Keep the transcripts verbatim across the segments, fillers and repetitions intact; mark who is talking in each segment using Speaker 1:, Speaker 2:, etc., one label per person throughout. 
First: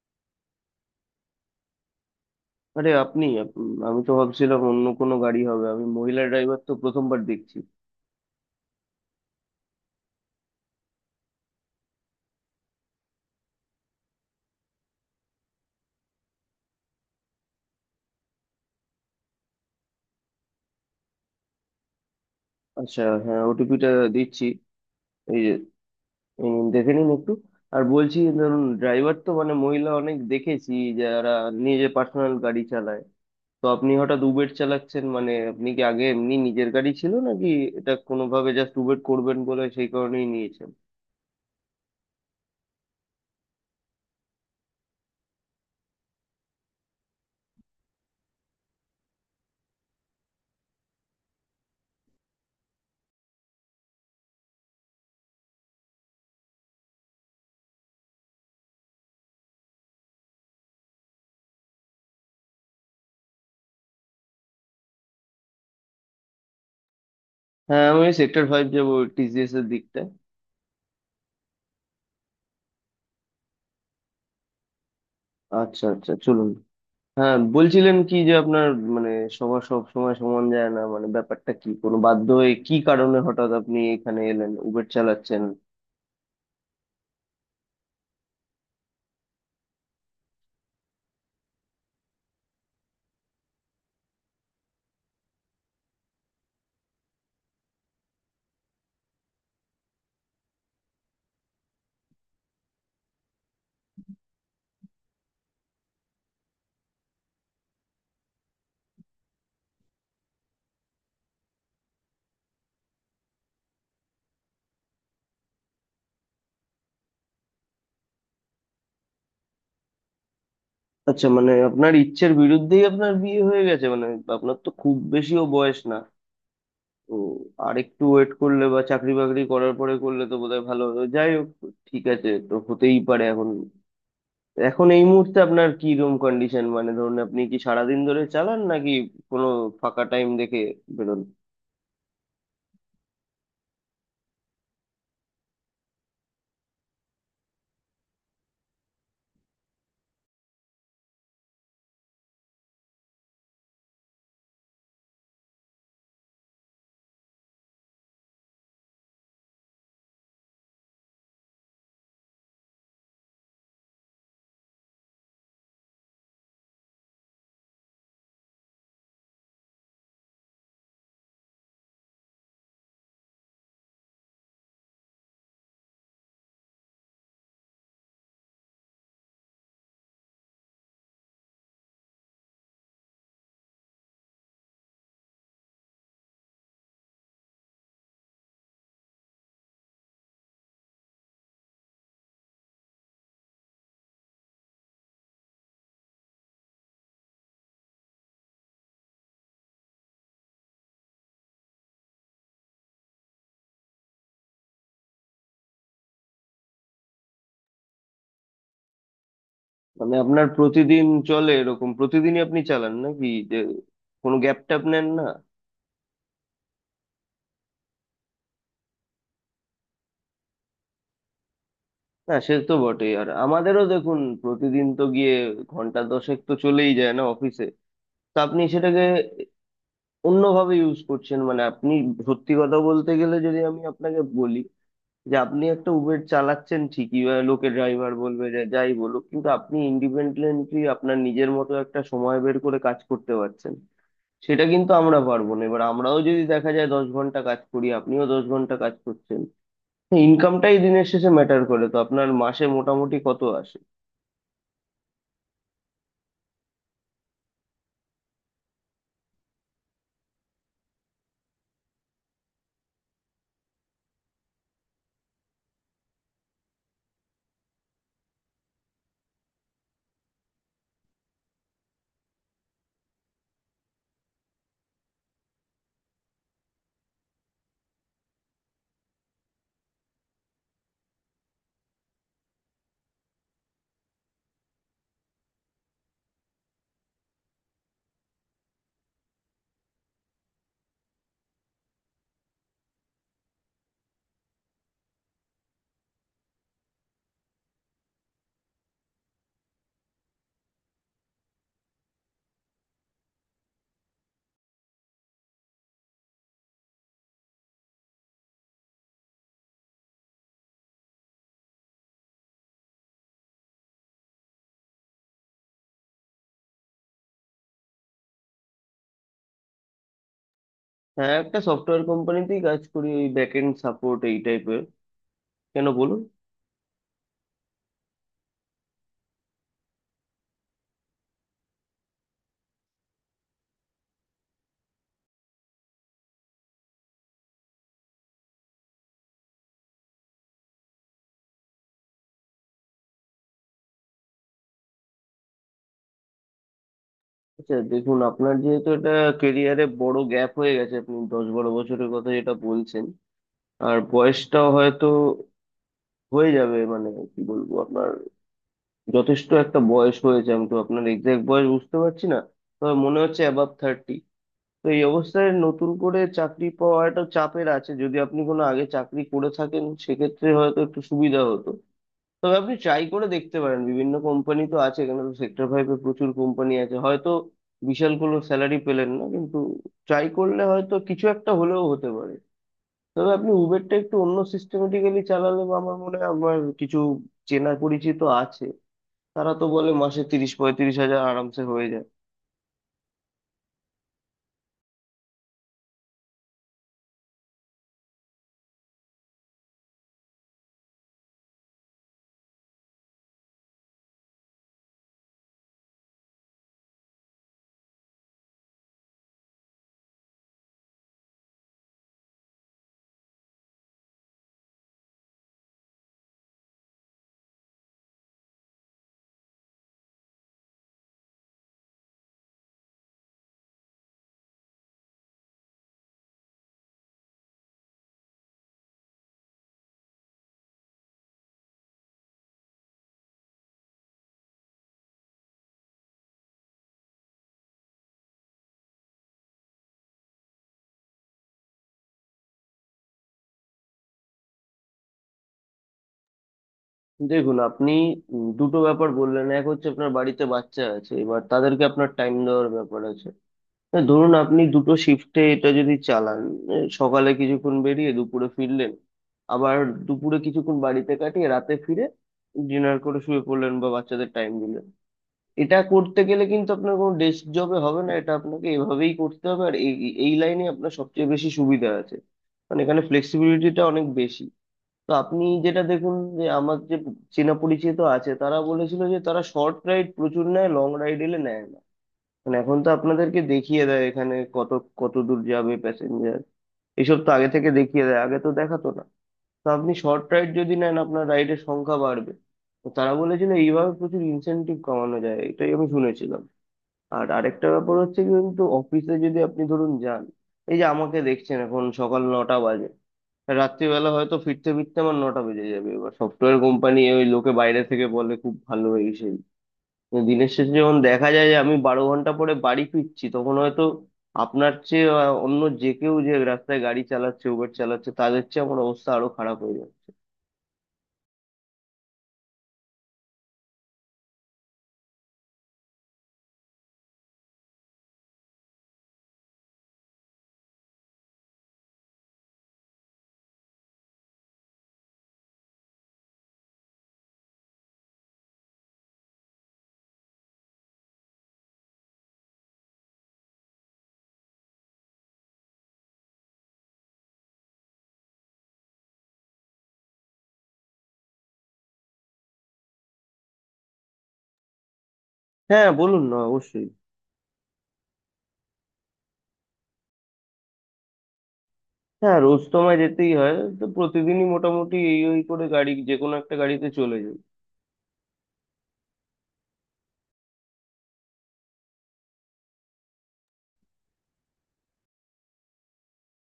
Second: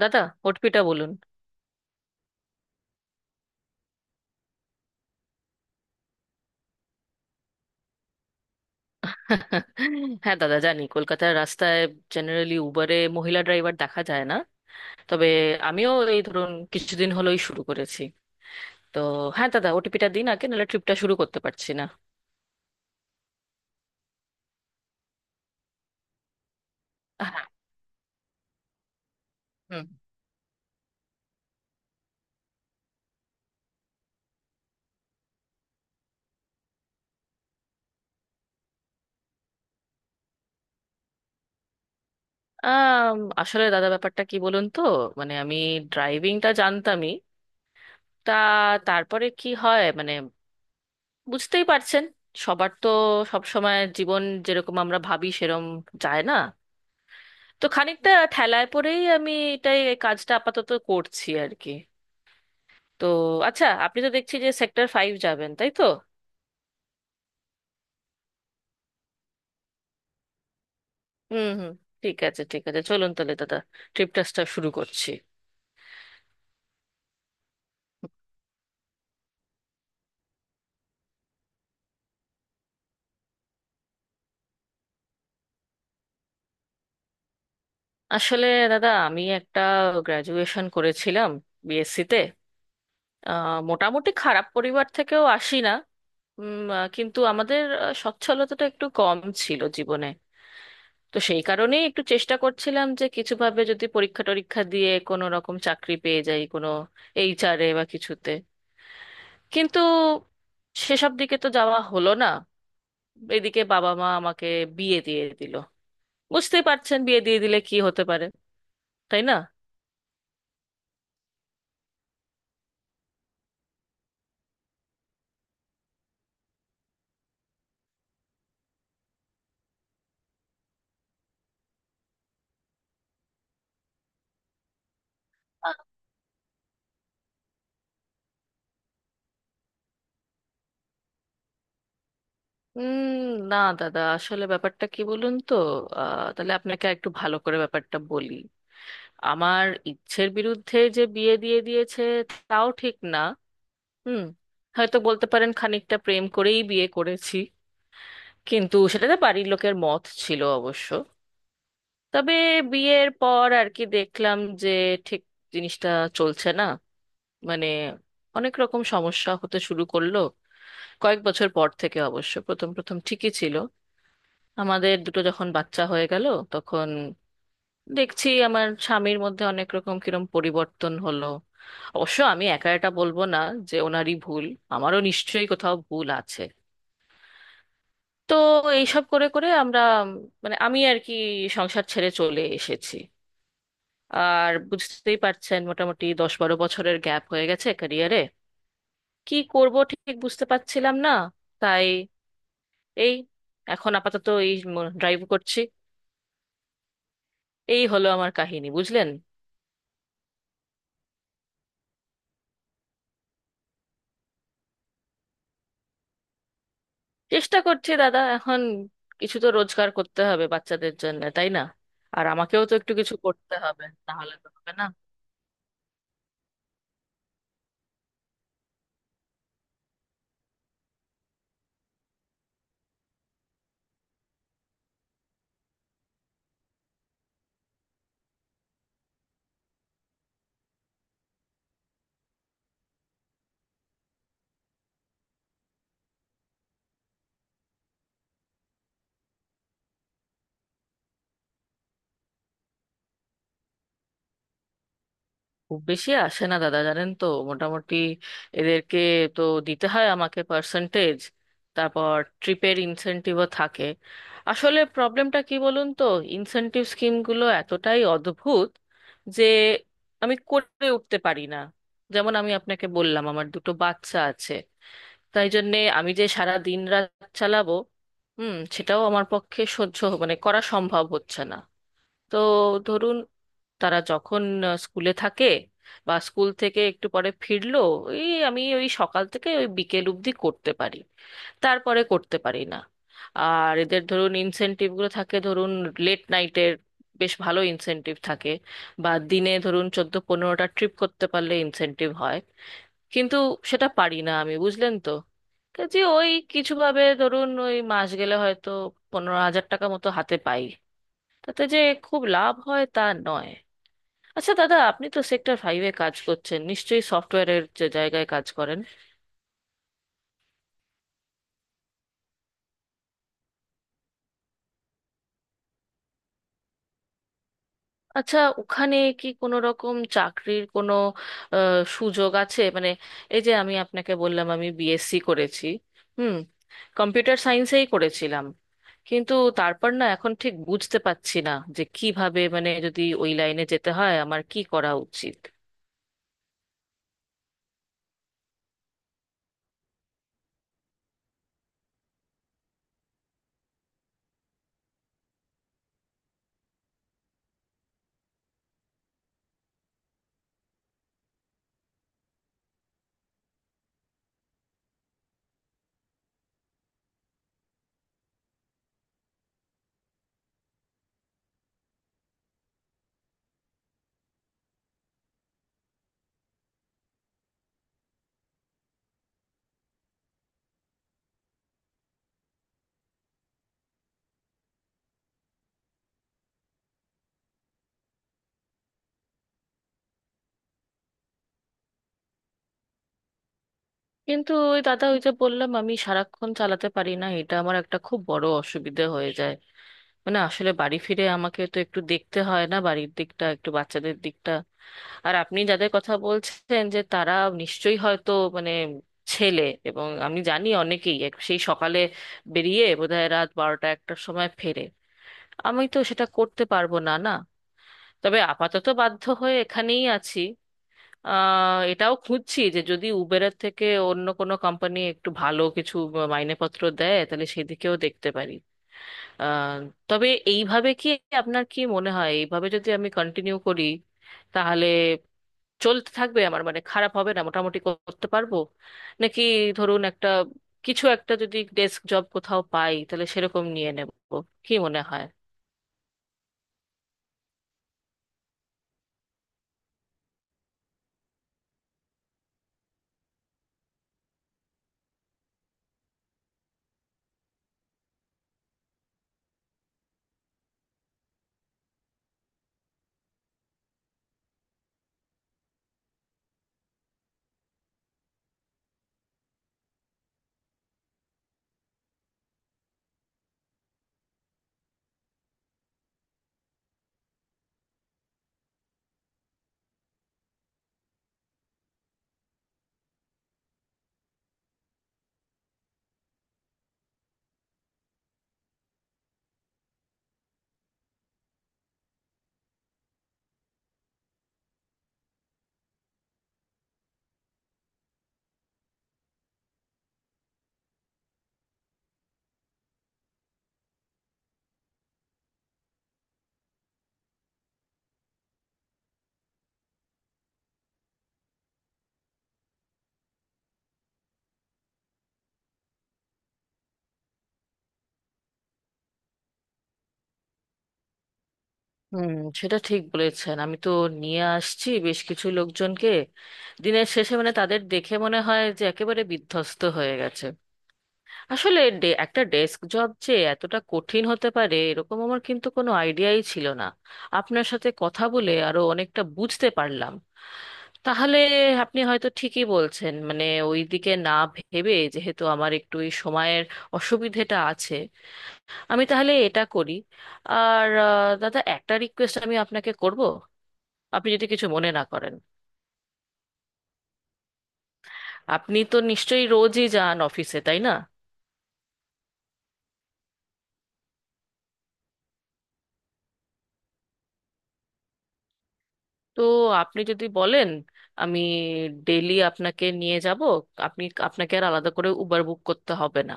Speaker 1: দাদা, ওটিপিটা বলুন।
Speaker 2: আরে আপনি আপ- আমি তো ভাবছিলাম অন্য কোনো গাড়ি হবে, আমি মহিলা ড্রাইভার তো প্রথমবার দেখছি।
Speaker 1: হ্যাঁ দাদা, জানি কলকাতার রাস্তায় জেনারেলি উবারে মহিলা ড্রাইভার দেখা যায় না। তবে আমিও এই ধরুন কিছুদিন হলোই শুরু করেছি। তো হ্যাঁ দাদা, ওটিপিটা দিন আগে, নাহলে ট্রিপটা শুরু করতে পারছি না।
Speaker 2: আচ্ছা হ্যাঁ, ওটিপিটা দিচ্ছি। এই যে, এই নিন, দেখে নিন একটু।
Speaker 1: হ্যাঁ,
Speaker 2: আর বলছি ধরুন, ড্রাইভার তো মানে
Speaker 1: হুম।
Speaker 2: মহিলা অনেক দেখেছি, যারা নিজে পার্সোনাল গাড়ি চালায়। তো আপনি হঠাৎ উবের চালাচ্ছেন মানে আপনি কি আগে এমনি নিজের গাড়ি ছিল নাকি এটা কোনোভাবে জাস্ট উবের করবেন বলে সেই কারণেই নিয়েছেন?
Speaker 1: আম, আসলে দাদা, ব্যাপারটা কি বলুন তো। মানে আমি ড্রাইভিংটা জানতামই। তা তারপরে কি হয়, মানে বুঝতেই পারছেন সবার তো সব সময় জীবন যেরকম আমরা ভাবি সেরকম যায় না। তো খানিকটা ঠেলায় পরেই আমি এটাই এই কাজটা আপাতত করছি আর কি। তো আচ্ছা, আপনি তো দেখছি যে সেক্টর ফাইভ যাবেন, তাই তো?
Speaker 2: হ্যাঁ, আমি সেক্টর ফাইভ যাবো, টি সি এস এর দিকটা।
Speaker 1: হুম হুম। ঠিক আছে ঠিক আছে, চলুন তাহলে দাদা, ট্রিপ টাসটা শুরু করছি।
Speaker 2: আচ্ছা আচ্ছা চলুন। হ্যাঁ বলছিলেন কি যে আপনার মানে সবার সব সময় সমান যায় না, মানে ব্যাপারটা কি, কোনো বাধ্য হয়ে কি কারণে হঠাৎ আপনি এখানে এলেন উবের চালাচ্ছেন?
Speaker 1: আসলে দাদা, আমি একটা গ্র্যাজুয়েশন করেছিলাম, বিএসসি তে। আহ, মোটামুটি খারাপ পরিবার থেকেও আসি না। উম, আহ, কিন্তু আমাদের আহ, সচ্ছলতাটা একটু কম ছিল জীবনে। তো সেই কারণেই একটু চেষ্টা করছিলাম যে কিছুভাবে যদি পরীক্ষা টরীক্ষা দিয়ে কোনো রকম চাকরি পেয়ে যাই কোনো এইচআরে বা কিছুতে। কিন্তু সেসব দিকে তো যাওয়া হলো না। এদিকে বাবা মা আমাকে বিয়ে দিয়ে দিল। বুঝতেই পারছেন বিয়ে দিয়ে দিলে কি হতে পারে, তাই না?
Speaker 2: আচ্ছা, মানে আপনার ইচ্ছের বিরুদ্ধেই আপনার বিয়ে হয়ে গেছে মানে? আপনার তো খুব বেশিও বয়স না। তো আর একটু ওয়েট করলে বা চাকরি বাকরি করার পরে করলে তো বোধহয় ভালো হতো। যাই হোক, ঠিক আছে, তো হতেই পারে। এখন এখন এই মুহূর্তে আপনার
Speaker 1: আহ,
Speaker 2: কি রুম কন্ডিশন, মানে ধরুন আপনি কি সারাদিন ধরে চালান নাকি কোনো ফাঁকা টাইম দেখে বেরোন?
Speaker 1: উম না দাদা, আসলে ব্যাপারটা কি বলুন তো। আহ, তাহলে আপনাকে একটু ভালো করে ব্যাপারটা বলি। আমার ইচ্ছের বিরুদ্ধে যে বিয়ে দিয়ে দিয়েছে, তাও ঠিক না। হুম। হয়তো বলতে পারেন খানিকটা প্রেম করেই বিয়ে করেছি, কিন্তু সেটাতে বাড়ির লোকের মত ছিল অবশ্য। তবে বিয়ের পর আর কি দেখলাম যে ঠিক জিনিসটা চলছে না, মানে অনেক রকম সমস্যা হতে শুরু করলো। কয়েক বছর পর থেকে অবশ্য, প্রথম প্রথম ঠিকই ছিল। আমাদের দুটো যখন বাচ্চা হয়ে গেল, তখন দেখছি আমার স্বামীর মধ্যে অনেক রকম কিরম পরিবর্তন হলো। অবশ্য আমি একা এটা বলবো না যে ওনারই ভুল, আমারও নিশ্চয়ই কোথাও ভুল আছে। তো এইসব করে করে আমরা, উম, মানে আমি আর কি সংসার ছেড়ে চলে এসেছি। আর বুঝতেই পারছেন মোটামুটি দশ বারো বছরের গ্যাপ হয়ে গেছে ক্যারিয়ারে। কি করব ঠিক বুঝতে পারছিলাম না। তাই এই এখন আপাতত এই ড্রাইভ করছি। এই হলো আমার কাহিনী, বুঝলেন?
Speaker 2: মানে আপনার প্রতিদিন চলে, এরকম প্রতিদিনই আপনি চালান নাকি, যে কোনো গ্যাপ ট্যাপ নেন না?
Speaker 1: চেষ্টা করছি দাদা এখন, কিছু তো রোজগার করতে হবে বাচ্চাদের জন্য, তাই না? আর
Speaker 2: না সে
Speaker 1: আমাকেও
Speaker 2: তো
Speaker 1: তো একটু
Speaker 2: বটেই,
Speaker 1: কিছু
Speaker 2: আর
Speaker 1: করতে
Speaker 2: আমাদেরও
Speaker 1: হবে, না
Speaker 2: দেখুন
Speaker 1: হলে তো হবে না।
Speaker 2: প্রতিদিন তো গিয়ে ঘন্টা দশেক তো চলেই যায় না অফিসে। তো আপনি সেটাকে অন্যভাবে ইউজ করছেন। মানে আপনি, সত্যি কথা বলতে গেলে যদি আমি আপনাকে বলি যে আপনি একটা উবের চালাচ্ছেন ঠিকই, বা লোকে ড্রাইভার বলবে, যে যাই বলুক, কিন্তু আপনি ইন্ডিপেন্ডেন্টলি আপনার নিজের মতো একটা সময় বের করে কাজ করতে পারছেন। সেটা কিন্তু আমরা পারবো না। এবার আমরাও যদি দেখা যায় দশ ঘন্টা কাজ করি, আপনিও দশ ঘন্টা কাজ করছেন, ইনকামটাই দিনের শেষে ম্যাটার করে। তো আপনার মাসে মোটামুটি কত আসে?
Speaker 1: খুব বেশি আসে না দাদা, জানেন তো। মোটামুটি এদেরকে তো দিতে হয় আমাকে পার্সেন্টেজ। তারপর ট্রিপের ইনসেনটিভও থাকে। আসলে প্রবলেমটা কি বলুন তো, ইনসেনটিভ স্কিমগুলো এতটাই অদ্ভুত যে আমি করে উঠতে পারি না। যেমন আমি আপনাকে বললাম আমার দুটো বাচ্চা আছে, তাই জন্যে আমি যে সারা দিন রাত চালাবো, হুম, সেটাও আমার পক্ষে সহ্য হ- মানে করা সম্ভব হচ্ছে না। তো ধরুন, তারা যখন আহ, স্কুলে থাকে বা স্কুল থেকে একটু পরে ফিরলো, এই আমি ওই সকাল থেকে ওই বিকেল অবধি করতে পারি, তারপরে করতে পারি না। আর এদের ধরুন ইনসেনটিভগুলো থাকে, ধরুন লেট নাইটের বেশ ভালো ইনসেনটিভ থাকে, বা দিনে ধরুন চোদ্দ পনেরোটা ট্রিপ করতে পারলে ইনসেনটিভ হয়। কিন্তু সেটা পারি না আমি, বুঝলেন তো? যে ওই কিছুভাবে ধরুন ওই মাস গেলে হয়তো পনেরো হাজার টাকা মতো হাতে পাই, তাতে যে খুব লাভ হয় তা নয়। আচ্ছা দাদা, আপনি তো সেক্টর ফাইভে কাজ করছেন নিশ্চয়ই সফটওয়্যারের, যে জায়গায় কাজ করেন।
Speaker 2: হ্যাঁ, একটা সফটওয়্যার কোম্পানিতেই কাজ করি, ওই ব্যাক এন্ড সাপোর্ট এই টাইপের। কেন বলুন?
Speaker 1: আচ্ছা ওখানে কি কোনো রকম চাকরির কোনো আহ, সুযোগ আছে, মানে এই যে আমি আপনাকে বললাম আমি বিএসসি করেছি, হুম, কম্পিউটার সায়েন্সেই করেছিলাম। কিন্তু তারপর না এখন ঠিক বুঝতে পারছি না যে কিভাবে, মানে যদি ওই লাইনে যেতে হয় আমার কি করা উচিত।
Speaker 2: আচ্ছা দেখুন, আপনার যেহেতু এটা কেরিয়ারে বড় গ্যাপ হয়ে গেছে, আপনি দশ বারো বছরের কথা যেটা বলছেন, আর বয়সটাও হয়তো হয়ে যাবে মানে, কি বলবো আপনার, যথেষ্ট একটা বয়স হয়েছে। আমি তো আপনার এক্সাক্ট বয়স বুঝতে পারছি না, তবে মনে হচ্ছে অ্যাবাভ থার্টি। তো এই অবস্থায় নতুন করে চাকরি পাওয়াটা চাপের আছে। যদি আপনি কোনো আগে চাকরি করে থাকেন সেক্ষেত্রে হয়তো একটু সুবিধা হতো। তবে আপনি ট্রাই করে দেখতে পারেন, বিভিন্ন কোম্পানি তো আছে, এখানে তো সেক্টর ফাইভে প্রচুর কোম্পানি আছে। হয়তো বিশাল কোনো স্যালারি পেলেন না, কিন্তু ট্রাই করলে হয়তো কিছু একটা হলেও হতে পারে। তবে আপনি উবেরটা একটু অন্য সিস্টেমেটিক্যালি চালালে, বা আমার মনে হয়, আমার কিছু চেনা পরিচিত আছে, তারা তো বলে মাসে তিরিশ পঁয়ত্রিশ হাজার আরামসে হয়ে যায়।
Speaker 1: কিন্তু ওই দাদা, ওই যে বললাম আমি সারাক্ষণ চালাতে পারি না, এটা আমার একটা খুব বড় অসুবিধে হয়ে যায়। মানে আসলে বাড়ি ফিরে আমাকে তো একটু দেখতে হয় না বাড়ির দিকটা, একটু বাচ্চাদের দিকটা। আর আপনি যাদের কথা বলছেন যে তারা নিশ্চয়ই হয়তো মানে ছেলে, এবং আমি জানি অনেকেই এক- সেই সকালে বেরিয়ে বোধহয় রাত বারোটা একটার সময় ফেরে। আমি তো সেটা করতে পারবো না, না। তবে আপাতত বাধ্য হয়ে এখানেই আছি। আহ এটাও খুঁজছি যে যদি উবেরের থেকে অন্য কোনো কোম্পানি একটু ভালো কিছু মাইনেপত্র দেয় তাহলে সেদিকেও দেখতে পারি। আহ, তবে এইভাবে কি, আপনার কি মনে হয় এইভাবে যদি আমি কন্টিনিউ করি তাহলে চলতে থাকবে আমার, মানে খারাপ হবে না মোটামুটি করতে পারবো? নাকি ধরুন একটা কিছু একটা যদি ডেস্ক জব কোথাও পাই তাহলে সেরকম নিয়ে নেব? কি মনে হয়?
Speaker 2: দেখুন আপনি উম, দুটো ব্যাপার বললেন। এক হচ্ছে আপনার বাড়িতে বাচ্চা আছে, এবার তাদেরকে আপনার টাইম দেওয়ার ব্যাপার আছে। এ, ধরুন আপনি দুটো শিফটে এটা যদি চালান, এ, সকালে কিছুক্ষণ বেরিয়ে দুপুরে ফিরলেন, আবার দুপুরে কিছুক্ষণ বাড়িতে কাটিয়ে রাতে ফিরে ডিনার করে শুয়ে পড়লেন বা বাচ্চাদের টাইম দিলেন। এটা করতে গেলে কিন্তু আপনার কোনো ডেস্ক জবে হবে না, এটা আপনাকে এভাবেই করতে হবে। আর এই এই লাইনে আপনার সবচেয়ে বেশি সুবিধা আছে, মানে এখানে ফ্লেক্সিবিলিটিটা অনেক বেশি। তো আপনি যেটা দেখুন, যে আমার যে চেনা পরিচিত আছে তারা বলেছিল যে তারা শর্ট রাইড প্রচুর নেয়, লং রাইড এলে নেয় না। মানে এখন তো আপনাদেরকে দেখিয়ে দেয় এখানে কত কত দূর যাবে প্যাসেঞ্জার, এসব তো আগে থেকে দেখিয়ে দেয়, আগে তো দেখাতো না। তো আপনি শর্ট রাইড যদি নেন আপনার রাইডের সংখ্যা বাড়বে। তো তারা বলেছিল এইভাবে প্রচুর ইনসেনটিভ কমানো যায়, এটাই আমি শুনেছিলাম। আর আরেকটা ব্যাপার হচ্ছে কি, কিন্তু অফিসে যদি আপনি ধরুন যান, এই যে আমাকে দেখছেন, এখন সকাল নটা বাজে, রাত্রিবেলা হয়তো ফিরতে ফিরতে আমার নটা বেজে যাবে। এবার সফটওয়্যার কোম্পানি ওই লোকে বাইরে থেকে বলে খুব ভালো এই সেই, কিন্তু দিনের শেষে যখন দেখা যায় যে আমি বারো ঘন্টা পরে বাড়ি ফিরছি, তখন হয়তো আপনার চেয়ে আহ, অন্য যে কেউ যে রাস্তায় গাড়ি চালাচ্ছে উবের চালাচ্ছে তাদের চেয়ে আমার অবস্থা আরো খারাপ হয়ে যাচ্ছে।
Speaker 1: হুম, সেটা ঠিক বলেছেন। আমি তো নিয়ে আসছি বেশ কিছু লোকজনকে, দিনের শেষে মানে তাদের দেখে মনে হয় যে একেবারে বিধ্বস্ত হয়ে গেছে। আসলে ডে- একটা ডেস্ক জব যে এতটা কঠিন হতে পারে এরকম আমার কিন্তু কোনো আইডিয়াই ছিল না। আপনার সাথে কথা বলে আরো অনেকটা বুঝতে পারলাম। তাহলে আপনি হয়তো ঠিকই বলছেন, মানে ওইদিকে না ভেবে, যেহেতু আমার একটু এই সময়ের অসুবিধেটা আছে, আমি তাহলে এটা করি। আর আহ, দাদা, একটা রিকোয়েস্ট আমি আপনাকে করব, আপনি যদি কিছু মনে না করেন।
Speaker 2: হ্যাঁ বলুন না, অবশ্যই।
Speaker 1: আপনি তো নিশ্চয়ই রোজই যান অফিসে, তাই না?
Speaker 2: হ্যাঁ, রোজ তো আমায় যেতেই হয়, তো প্রতিদিনই মোটামুটি এই ওই করে গাড়ি, যে কোনো একটা গাড়িতে চলে যাই।
Speaker 1: তো আপনি যদি বলেন, আমি ডেলি আপনাকে নিয়ে যাব। আপনি আপনাকে আর আলাদা করে উবার বুক করতে হবে না।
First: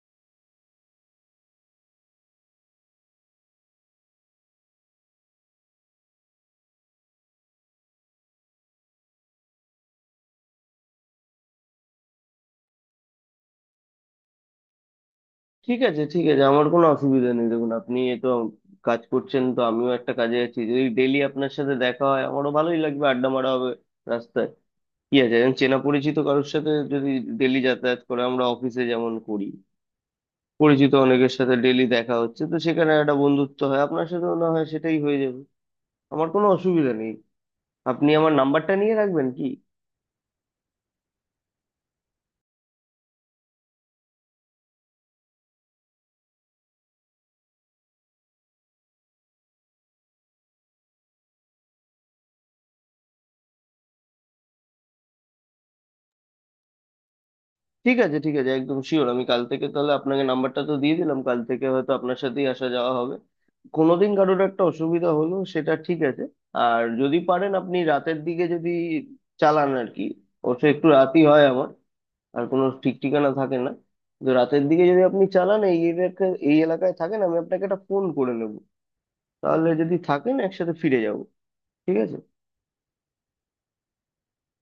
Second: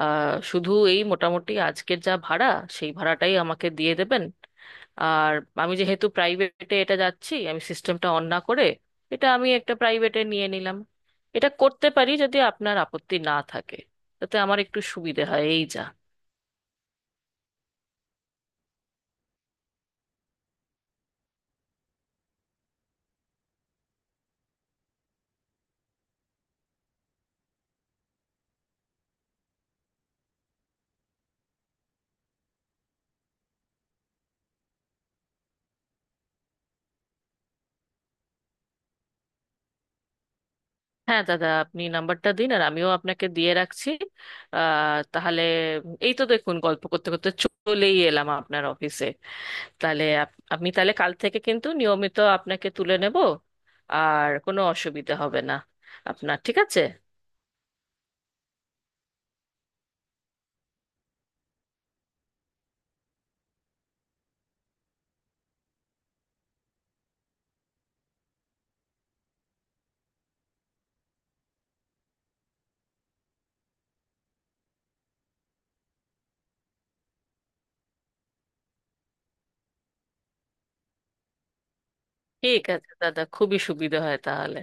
Speaker 1: আহ, শুধু এই মোটামুটি আজকের যা ভাড়া, সেই ভাড়াটাই আমাকে দিয়ে দেবেন। আর আমি যেহেতু প্রাইভেটে এটা যাচ্ছি, আমি সিস্টেমটা অন না করে এটা আমি একটা প্রাইভেটে নিয়ে নিলাম। এটা করতে পারি যদি আপনার আপত্তি না থাকে, তাতে আমার একটু সুবিধে হয় এই
Speaker 2: ঠিক
Speaker 1: যা।
Speaker 2: আছে ঠিক আছে, আমার কোনো অসুবিধা নেই। দেখুন আপনি এ তো কাজ করছেন, তো আমিও একটা কাজে আছি, যদি ডেইলি আপনার সাথে দেখা হয় আমারও ভালোই লাগবে, আড্ডা মারা হবে রাস্তায়। কি আছে, একজন চেনা পরিচিত কারোর সাথে যদি ডেইলি যাতায়াত করে, আমরা অফিসে যেমন করি পরিচিত অনেকের সাথে ডেইলি দেখা হচ্ছে, তো সেখানে একটা বন্ধুত্ব হয়, আপনার সাথেও না হয় সেটাই হয়ে যাবে। আমার কোনো অসুবিধা নেই, আপনি আমার নাম্বারটা নিয়ে রাখবেন কি?
Speaker 1: হ্যাঁ দাদা, আপনি নাম্বারটা দিন, আর আমিও আপনাকে দিয়ে রাখছি। আহ তাহলে, এই তো দেখুন গল্প করতে করতে চলেই এলাম আপনার অফিসে। তাহলে আপ- আমি তাহলে কাল থেকে কিন্তু নিয়মিত আপনাকে তুলে নেব, আর কোনো অসুবিধা হবে না আপনার, ঠিক আছে?
Speaker 2: ঠিক আছে ঠিক আছে, একদম শিওর। আমি কাল থেকে তাহলে, আপনাকে নাম্বারটা তো দিয়ে দিলাম, কাল থেকে হয়তো আপনার সাথেই আসা যাওয়া হবে। কোনোদিন কারোর একটা অসুবিধা হলো সেটা ঠিক আছে। আর যদি পারেন আপনি রাতের দিকে যদি চালান আর কি, অবশ্য একটু রাতই হয় আমার, আর কোনো ঠিক ঠিকানা থাকে না। তো রাতের দিকে যদি আপনি চালান, এই এলাকায় এই এলাকায় থাকেন, আমি আপনাকে একটা ফোন করে নেব, তাহলে যদি থাকেন একসাথে ফিরে যাব, ঠিক আছে?
Speaker 1: ঠিক আছে দাদা, খুবই সুবিধা হয় তাহলে।